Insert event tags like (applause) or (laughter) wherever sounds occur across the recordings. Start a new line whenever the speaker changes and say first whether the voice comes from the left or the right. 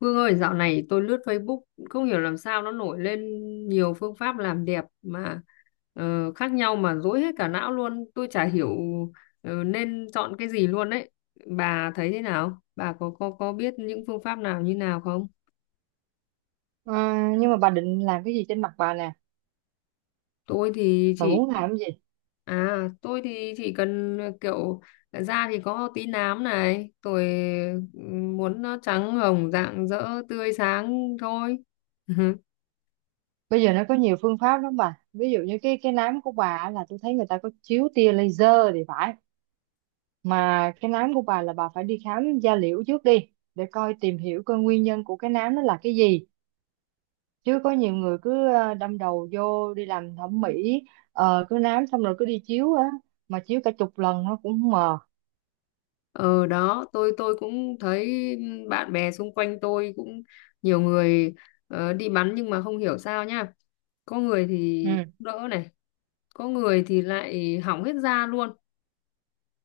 left: Vương ơi, dạo này tôi lướt Facebook không hiểu làm sao nó nổi lên nhiều phương pháp làm đẹp mà khác nhau mà rối hết cả não luôn. Tôi chả hiểu nên chọn cái gì luôn đấy. Bà thấy thế nào? Bà có biết những phương pháp nào như nào không?
right: Ờ, nhưng mà bà định làm cái gì trên mặt bà nè?
left: Tôi thì
right: Bà
left: chỉ
right: muốn làm cái gì?
left: tôi thì chỉ cần kiểu da thì có tí nám này, tôi muốn nó trắng hồng rạng rỡ tươi sáng thôi. (laughs)
right: Bây giờ nó có nhiều phương pháp lắm bà, ví dụ như cái nám của bà á, là tôi thấy người ta có chiếu tia laser thì phải. Mà cái nám của bà là bà phải đi khám da liễu trước đi, để coi tìm hiểu coi nguyên nhân của cái nám nó là cái gì. Chứ có nhiều người cứ đâm đầu vô đi làm thẩm mỹ, cứ nám xong rồi cứ đi chiếu á, mà chiếu cả chục lần nó cũng không mờ.
left: Ờ đó, tôi cũng thấy bạn bè xung quanh tôi cũng nhiều người đi bắn nhưng mà không hiểu sao nhá. Có người thì
right: Ừ,
left: đỡ này, có người thì lại hỏng hết da luôn,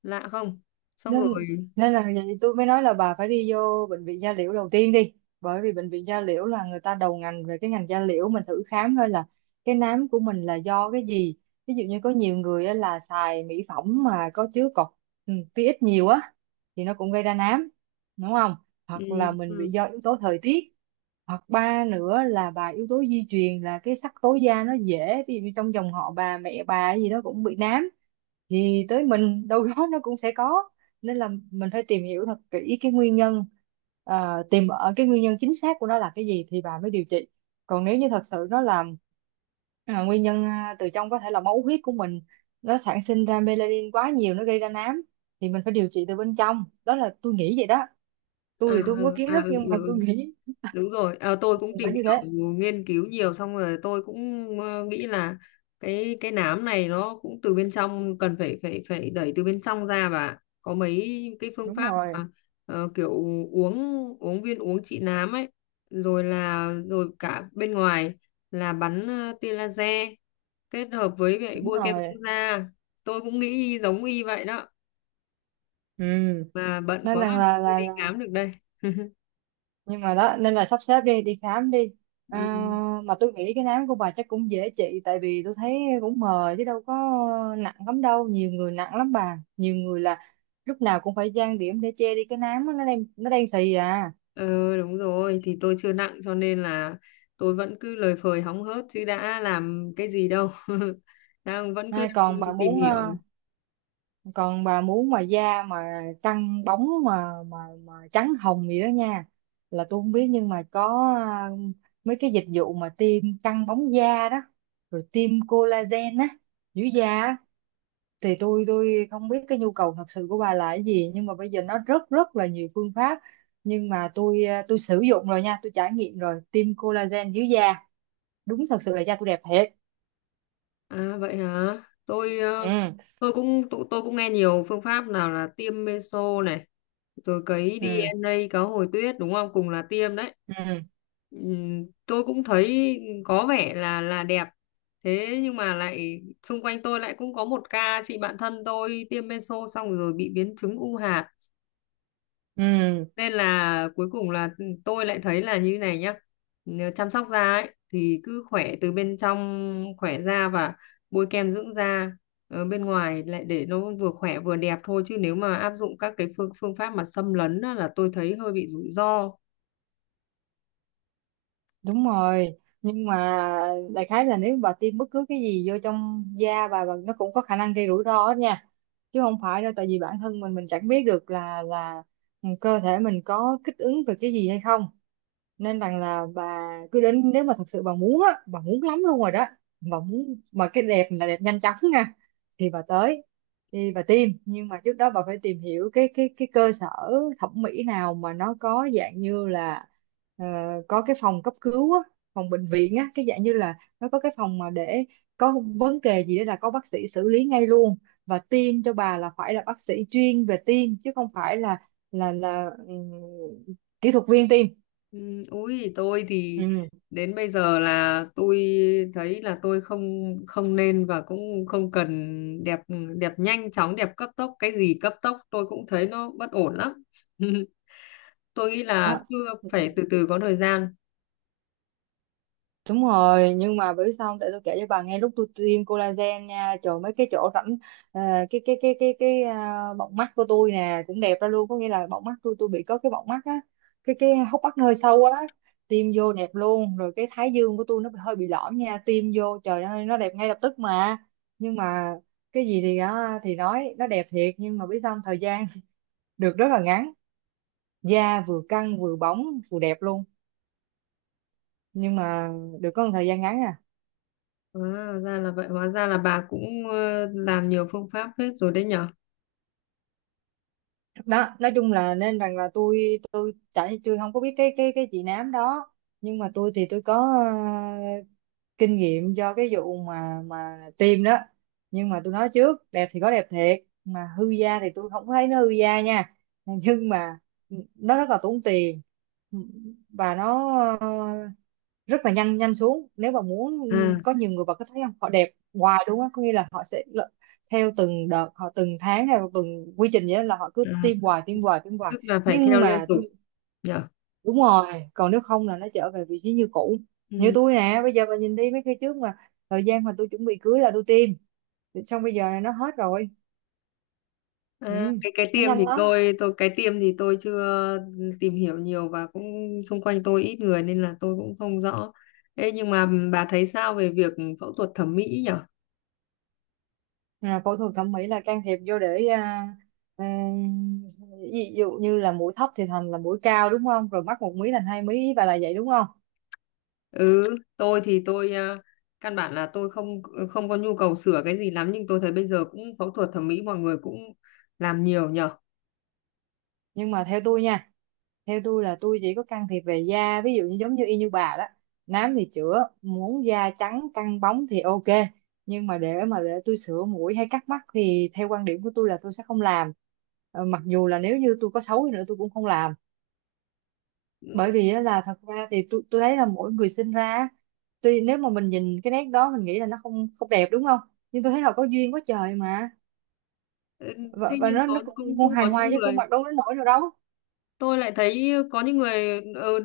left: lạ không? Xong
right: nên
left: rồi,
right: nên là vậy tôi mới nói là bà phải đi vô bệnh viện da liễu đầu tiên đi, bởi vì bệnh viện da liễu là người ta đầu ngành về cái ngành da liễu, mình thử khám thôi là cái nám của mình là do cái gì. Ví dụ như có nhiều người á là xài mỹ phẩm mà có chứa cọc, ừ, tia ít nhiều á, thì nó cũng gây ra nám, đúng không?
left: ừ,
right: Hoặc là mình
left: ừ.
right: bị do yếu tố thời tiết, hoặc ba nữa là bà yếu tố di truyền, là cái sắc tố da nó dễ, ví dụ như trong dòng họ bà mẹ bà gì đó cũng bị nám thì tới mình đâu đó nó cũng sẽ có. Nên là mình phải tìm hiểu thật kỹ cái nguyên nhân, à, tìm ở cái nguyên nhân chính xác của nó là cái gì thì bà mới điều trị. Còn nếu như thật sự nó là à, nguyên nhân à, từ trong, có thể là máu huyết của mình nó sản sinh ra melanin quá nhiều nó gây ra nám, thì mình phải điều trị từ bên trong, đó là tôi nghĩ vậy đó.
left: À,
right: Tôi thì tôi không có
left: ừ,
right: kiến
left: à,
right: thức
left: ừ, ừ.
right: nhưng mà
left: Ừ.
right: tôi nghĩ
left: Đúng rồi, à, tôi cũng tìm
right: phải như thế.
left: hiểu nghiên cứu nhiều xong rồi tôi cũng nghĩ là cái nám này nó cũng từ bên trong, cần phải phải phải đẩy từ bên trong ra, và có mấy cái phương
right: Đúng
left: pháp
right: rồi.
left: mà kiểu uống uống viên uống trị nám ấy, rồi là rồi cả bên ngoài là bắn tia laser kết hợp với vậy
right: Đúng
left: bôi kem
right: rồi.
left: dưỡng da. Tôi cũng nghĩ giống y vậy đó,
right: Ừ,
left: mà bận
right: nên
left: quá
right: rằng là
left: chưa
right: là,
left: đi
right: là
left: khám được đây. (laughs)
right: nhưng mà đó, nên là sắp xếp đi đi khám đi, à,
left: Ừ.
right: mà tôi nghĩ cái nám của bà chắc cũng dễ trị tại vì tôi thấy cũng mờ chứ đâu có nặng lắm đâu. Nhiều người nặng lắm bà, nhiều người là lúc nào cũng phải trang điểm để che đi cái nám á, nó đang xì à.
left: Ừ đúng rồi, thì tôi chưa nặng cho nên là tôi vẫn cứ lời phời hóng hớt chứ đã làm cái gì đâu. (laughs) Vẫn cứ
right: Nay còn
left: đang
right: bà
left: tìm
right: muốn
left: hiểu.
right: còn bà muốn mà da mà căng bóng mà trắng hồng gì đó nha, là tôi không biết nhưng mà có ờ, mấy cái dịch vụ mà tiêm căng bóng da đó, rồi tiêm collagen á, giữ da á, thì tôi không biết cái nhu cầu thật sự của bà là cái gì, nhưng mà bây giờ nó rất rất là nhiều phương pháp. Nhưng mà tôi à, tôi sử dụng rồi nha, tôi trải nghiệm rồi tiêm collagen dưới da, đúng thật sự là da tôi đẹp thiệt.
left: À vậy hả, tôi
right: Ừ.
left: ờ, tôi cũng nghe nhiều phương pháp nào là tiêm meso này, rồi cấy
right: Ừ.
left: DNA cá hồi tuyết, đúng không, cùng là tiêm đấy.
right: Ừ.
left: Tôi cũng thấy có vẻ là đẹp, thế nhưng mà lại xung quanh tôi lại cũng có một ca chị bạn thân tôi tiêm meso xong rồi bị biến chứng u hạt,
right: Ừ,
left: nên là cuối cùng là tôi lại thấy là như này nhá. Nếu chăm sóc da ấy thì cứ khỏe từ bên trong, khỏe da và bôi kem dưỡng da ở bên ngoài lại để nó vừa khỏe vừa đẹp thôi, chứ nếu mà áp dụng các cái phương phương pháp mà xâm lấn á, là tôi thấy hơi bị rủi ro.
right: đúng rồi. Nhưng mà đại khái là nếu bà tiêm bất cứ cái gì vô trong da bà nó cũng có khả năng gây rủi ro hết nha, chứ không phải đâu, tại vì bản thân mình chẳng biết được là ừ, cơ thể mình có kích ứng về cái gì hay không. Nên rằng là bà cứ đến, nếu mà thật sự bà muốn á, bà muốn lắm luôn rồi đó, bà muốn mà cái đẹp là đẹp nhanh chóng nha, thì bà tới đi, bà tìm, nhưng mà trước đó bà phải tìm hiểu cái cái cơ sở thẩm mỹ nào mà nó có dạng như là ờ, có cái phòng cấp cứu á, phòng bệnh viện á, cái dạng như là nó có cái phòng mà để có vấn đề gì đó là có bác sĩ xử lý ngay luôn. Và tiêm cho bà là phải là bác sĩ chuyên về tiêm chứ không phải là là kỹ thuật viên tiêm.
left: Ừ, ui tôi thì
right: Ừ.
left: đến bây giờ là tôi thấy là tôi không không nên và cũng không cần đẹp, đẹp nhanh chóng, đẹp cấp tốc, cái gì cấp tốc tôi cũng thấy nó bất ổn lắm. (laughs) Tôi nghĩ
right: Đó.
left: là cứ phải từ từ có thời gian.
right: Đúng rồi. Nhưng mà bởi sao không? Tại tôi kể cho bà nghe, lúc tôi tiêm collagen nha, trời, mấy cái chỗ rãnh à, cái à, bọng mắt của tôi nè cũng đẹp ra luôn. Có nghĩa là bọng mắt tôi bị có cái bọng mắt á, cái hốc mắt hơi sâu á, tiêm vô đẹp luôn. Rồi cái thái dương của tôi nó hơi bị lõm nha, tiêm vô trời ơi nó đẹp ngay lập tức. Mà nhưng mà cái gì thì á, thì nói nó đẹp thiệt, nhưng mà biết sao không? Thời gian (laughs) được rất là ngắn. Da vừa căng vừa bóng vừa đẹp luôn, nhưng mà được có một thời gian ngắn à.
left: À, ra là vậy, hóa ra là bà cũng làm nhiều phương pháp hết rồi đấy nhở.
right: Đó, nói chung là, nên rằng là tôi chả, tôi không có biết cái cái chị nám đó, nhưng mà tôi thì tôi có kinh nghiệm do cái vụ mà tiêm đó. Nhưng mà tôi nói trước, đẹp thì có đẹp thiệt, mà hư da thì tôi không thấy nó hư da nha (laughs) nhưng mà nó rất là tốn tiền, và nó ờ, rất là nhanh, nhanh xuống nếu mà muốn.
left: À,
right: Có nhiều người vào có thấy không, họ đẹp hoài, đúng không? Có nghĩa là họ sẽ theo từng đợt, họ từng tháng hay từng quy trình vậy đó, là họ cứ
left: à
right: tiêm hoài, tiêm hoài, tiêm hoài.
left: tức là phải theo
right: Nhưng
left: liên
right: mà
left: tục
right: tôi,
left: nhở.
right: đúng rồi, còn nếu không là nó trở về vị trí như cũ. Như
left: Ừ.
right: tôi nè, bây giờ bà nhìn đi, mấy cái trước mà thời gian mà tôi chuẩn bị cưới là tôi tiêm, thì xong bây giờ là nó hết rồi. Ừ,
left: À, cái
right: nó
left: tiêm
right: nhanh
left: thì
right: lắm.
left: tôi chưa tìm hiểu nhiều và cũng xung quanh tôi ít người nên là tôi cũng không rõ. Ê, nhưng mà bà thấy sao về việc phẫu thuật thẩm mỹ nhỉ?
right: À, phẫu thuật thẩm mỹ là can thiệp vô để à, à, ví dụ như là mũi thấp thì thành là mũi cao, đúng không? Rồi mắc một mí thành hai mí và là vậy, đúng không?
left: Ừ, tôi thì tôi căn bản là tôi không có nhu cầu sửa cái gì lắm, nhưng tôi thấy bây giờ cũng phẫu thuật thẩm mỹ mọi người cũng làm nhiều nhở.
right: Nhưng mà theo tôi nha, theo tôi là tôi chỉ có can thiệp về da, ví dụ như giống như y như bà đó, nám thì chữa, muốn da trắng căng bóng thì ok. Nhưng mà để tôi sửa mũi hay cắt mắt thì theo quan điểm của tôi là tôi sẽ không làm. Ờ, mặc dù là nếu như tôi có xấu đi nữa tôi cũng không làm,
left: Ừ,
right: bởi vì á, là thật ra thì tôi thấy là mỗi người sinh ra á, tuy nếu mà mình nhìn cái nét đó mình nghĩ là nó không không đẹp đúng không, nhưng tôi thấy là có duyên quá trời mà.
left: ừ. Thế
right: Và
left: nhưng
right: nó
left: có cũng
right: cũng
left: cũng
right: hài
left: có
right: hòa
left: những
right: chứ cũng
left: người,
right: mặc đâu đến nỗi nào đâu.
left: tôi lại thấy có những người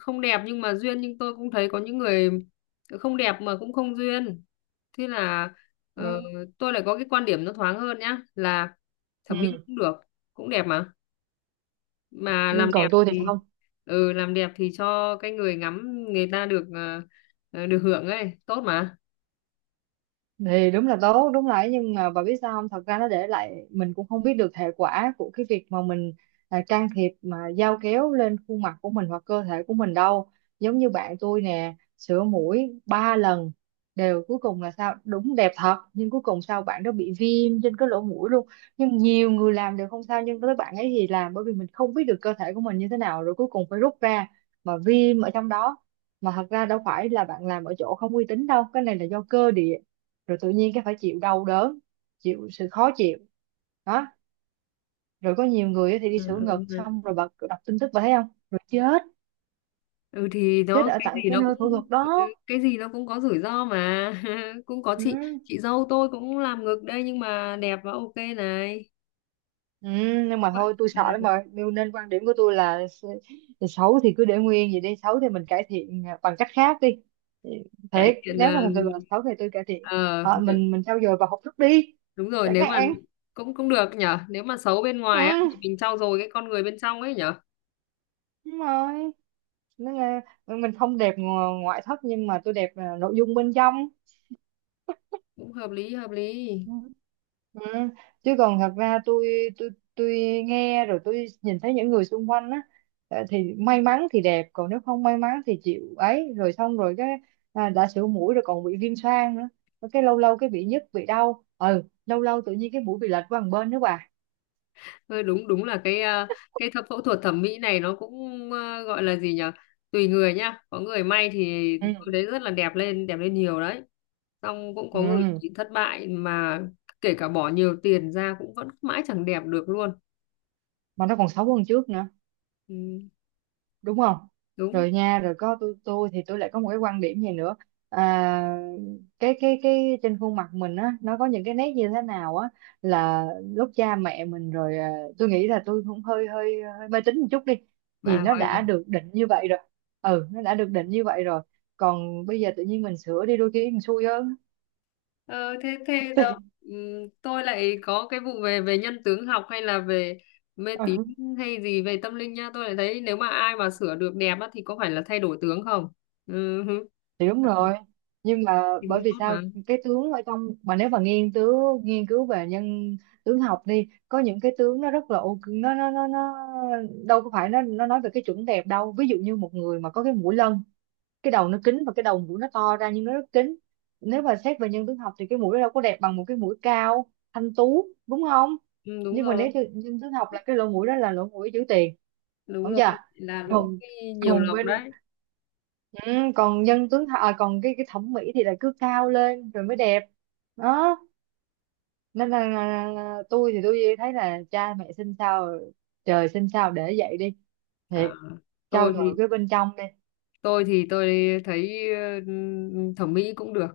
left: không đẹp nhưng mà duyên, nhưng tôi cũng thấy có những người không đẹp mà cũng không duyên. Thế là ờ,
right: Ừ.
left: tôi lại có cái quan điểm nó thoáng hơn nhá, là thẩm mỹ cũng được, cũng đẹp mà. Mà
right: Ừ,
left: làm đẹp
right: còn tôi thì
left: thì
right: không.
left: ừ làm đẹp thì cho cái người ngắm, người ta được được hưởng ấy, tốt mà.
right: Thì đúng là tốt, đúng là ấy, nhưng mà bà biết sao không, thật ra nó để lại mình cũng không biết được hệ quả của cái việc mà mình à, can thiệp mà dao kéo lên khuôn mặt của mình hoặc cơ thể của mình đâu. Giống như bạn tôi nè, sửa mũi ba lần đều, cuối cùng là sao? Đúng đẹp thật, nhưng cuối cùng sao, bạn đó bị viêm trên cái lỗ mũi luôn. Nhưng nhiều người làm đều không sao, nhưng tới bạn ấy thì làm, bởi vì mình không biết được cơ thể của mình như thế nào, rồi cuối cùng phải rút ra mà viêm ở trong đó. Mà thật ra đâu phải là bạn làm ở chỗ không uy tín đâu, cái này là do cơ địa. Rồi tự nhiên cái phải chịu đau đớn, chịu sự khó chịu, đó. Rồi có nhiều người á thì đi
left: Ừ,
right: sửa ngực,
left: ừ. Ừ.
right: xong rồi bật đọc tin tức và thấy không, rồi chết,
left: Ừ, thì
right: chết
left: nó
right: ở
left: cái
right: tại
left: gì
right: cái
left: nó
right: nơi
left: cũng
right: phẫu thuật
left: ừ,
right: đó.
left: cái gì nó cũng có rủi ro mà. (laughs) Cũng có
right: Ừ.
left: chị dâu tôi cũng làm ngực đây nhưng mà đẹp và ok này.
right: Ừ, nhưng
left: Thế
right: mà
left: vậy,
right: thôi tôi sợ lắm
left: ừ,
right: rồi, nên nên quan điểm của tôi là xấu thì cứ để nguyên vậy đi, xấu thì mình cải thiện à, bằng cách khác đi.
left: cải
right: Thiệt,
left: thiện
right: nếu mà thật sự là xấu thì tôi cải thiện.
left: ờ,
right: Ờ,
left: nếu-
right: mình trau dồi và học thức đi,
left: đúng rồi,
right: chẳng
left: nếu mà
right: hạn.
left: cũng cũng được nhở, nếu mà xấu bên ngoài á thì
right: Ừ,
left: mình trau dồi cái con người bên trong ấy nhở.
right: đúng rồi, nên là mình không đẹp ngoại thất nhưng mà tôi đẹp à, nội dung bên trong.
left: Cũng hợp lý, hợp lý.
right: Ừ. Ừ. Chứ còn thật ra tôi tôi nghe rồi tôi nhìn thấy những người xung quanh á, ờ, thì may mắn thì đẹp, còn nếu không may mắn thì chịu ấy, rồi xong rồi cái à, đã sửa mũi rồi còn bị viêm xoang nữa. Rồi cái lâu lâu cái bị nhức bị đau, ừ, lâu lâu tự nhiên cái mũi bị lệch qua một bên nữa bà.
left: Thôi đúng, đúng là cái, phẫu thuật thẩm mỹ này nó cũng gọi là gì nhỉ? Tùy người nhá. Có người may thì tôi
right: Ừ.
left: thấy rất là đẹp lên nhiều đấy. Xong cũng có người
right: Ừ,
left: chỉ thất bại, mà kể cả bỏ nhiều tiền ra cũng vẫn mãi chẳng đẹp được luôn.
right: mà nó còn xấu hơn trước nữa,
left: Ừ,
right: đúng không?
left: đúng.
right: Rồi nha, rồi có tôi thì tôi lại có một cái quan điểm gì nữa, à, cái trên khuôn mặt mình á, nó có những cái nét như thế nào á, là lúc cha mẹ mình rồi à, tôi nghĩ là tôi cũng hơi hơi hơi mê tín một chút đi, thì
left: Bà
right: nó
left: gọi là
right: đã được định như vậy rồi. Ừ, nó đã được định như vậy rồi, còn bây giờ tự nhiên mình sửa đi đôi khi mình xui hơn.
left: ờ, thế thế đâu. Ừ, tôi lại có cái vụ về về nhân tướng học hay là về mê tín
right: (laughs)
left: hay gì về tâm linh nha. Tôi lại thấy nếu mà ai mà sửa được đẹp á, thì có phải là thay đổi tướng không?
right: Thì đúng
left: Ừ,
right: rồi, nhưng mà
left: thì
right: bởi
left: cũng
right: vì
left: tốt
right: sao,
left: mà.
right: cái tướng ở trong mà nếu mà nghiên cứu về nhân tướng học đi, có những cái tướng nó rất là ok, nó đâu có phải, nó nói về cái chuẩn đẹp đâu, ví dụ như một người mà có cái mũi lân, cái đầu nó kính và cái đầu mũi nó to ra nhưng nó rất kính. Nếu mà xét về nhân tướng học thì cái mũi nó đâu có đẹp bằng một cái mũi cao thanh tú, đúng không?
left: Ừ, đúng
right: Nhưng mà
left: rồi,
right: nếu như nhân tướng học là cái lỗ mũi đó là lỗ mũi giữ tiền,
left: đúng
right: đúng
left: rồi,
right: chưa?
left: là lỗ
right: Còn,
left: cái nhiều
right: còn
left: lọc
right: bên,
left: đấy.
right: ừ, còn à, còn cái thẩm mỹ thì là cứ cao lên rồi mới đẹp. Đó, nên là tôi thì tôi thấy là cha mẹ sinh sao, trời sinh sao để vậy đi.
left: À,
right: Thiệt, trau
left: tôi
right: dồi
left: thì
right: cái bên trong đi.
left: tôi thì tôi thấy ừ, thẩm mỹ cũng được,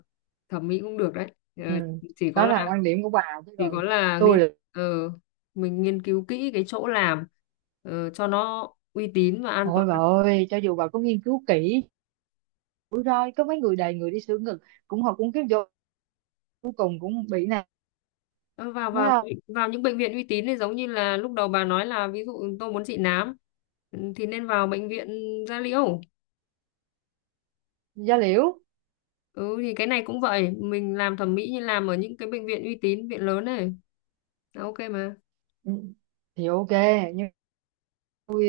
left: thẩm mỹ cũng được đấy. Ờ,
right: Ừ.
left: chỉ có
right: Đó là
left: là
right: quan điểm của bà, chứ
left: chỉ có
right: còn
left: là
right: tôi
left: nghiên
right: là,
left: ờ, mình nghiên cứu kỹ cái chỗ làm, cho nó uy tín và an toàn.
right: ôi bà ơi cho dù bà có nghiên cứu kỹ, rủi ro có mấy người, đầy người đi sửa ngực cũng, họ cũng kiếm vô, cuối cùng cũng bị nè,
left: Ờ, vào
right: thấy
left: vào
right: không.
left: vào những bệnh viện uy tín thì giống như là lúc đầu bà nói là ví dụ tôi muốn trị nám, ừ, thì nên vào bệnh viện da liễu.
right: Da liễu.
left: Ừ thì cái này cũng vậy, mình làm thẩm mỹ như làm ở những cái bệnh viện uy tín, viện lớn này, là ok mà.
right: Ừ, thì ok. Ui,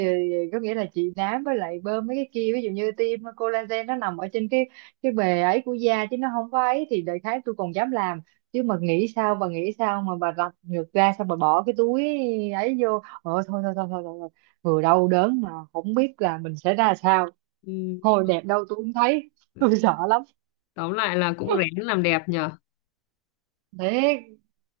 right: có nghĩa là chị nám với lại bơm mấy cái kia, ví dụ như tiêm collagen, nó nằm ở trên cái bề ấy của da chứ nó không có ấy, thì đại khái tôi còn dám làm. Chứ mà nghĩ sao bà, nghĩ sao mà bà rạch ngược ra xong bà bỏ cái túi ấy vô? Ờ, thôi thôi thôi thôi, thôi, thôi. Vừa đau đớn mà không biết là mình sẽ ra sao.
left: Ừ.
right: Thôi đẹp đâu tôi cũng thấy (laughs) tôi sợ lắm.
left: Tóm lại là cũng rén làm đẹp nhờ.
right: Thế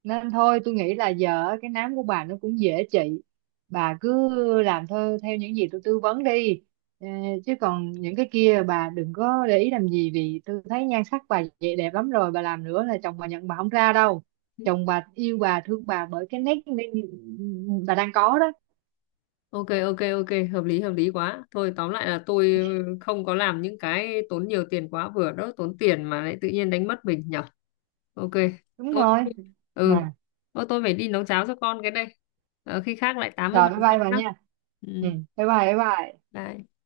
right: nên thôi tôi nghĩ là giờ á, cái nám của bà nó cũng dễ trị, bà cứ làm thôi theo những gì tôi tư vấn đi. Ờ, chứ còn những cái kia bà đừng có để ý làm gì, vì tôi thấy nhan sắc bà vậy đẹp lắm rồi, bà làm nữa là chồng bà nhận bà không ra đâu. Chồng bà yêu bà thương bà bởi cái nét nên bà đang có đó.
left: Ok ok ok, hợp lý quá. Thôi tóm lại là tôi không có làm những cái tốn nhiều tiền quá vừa đó, tốn tiền mà lại tự nhiên đánh mất mình nhở. Ok.
right: Đúng
left: Tôi,
right: rồi.
left: ừ,
right: À,
left: Ô, tôi phải đi nấu cháo cho con cái đây. Ờ, khi khác lại tám với
right: rồi bye
left: bạn sau
right: bye bà
left: nhá.
right: nha.
left: Ừ,
right: Ừ, bye bye bye bye.
left: bye.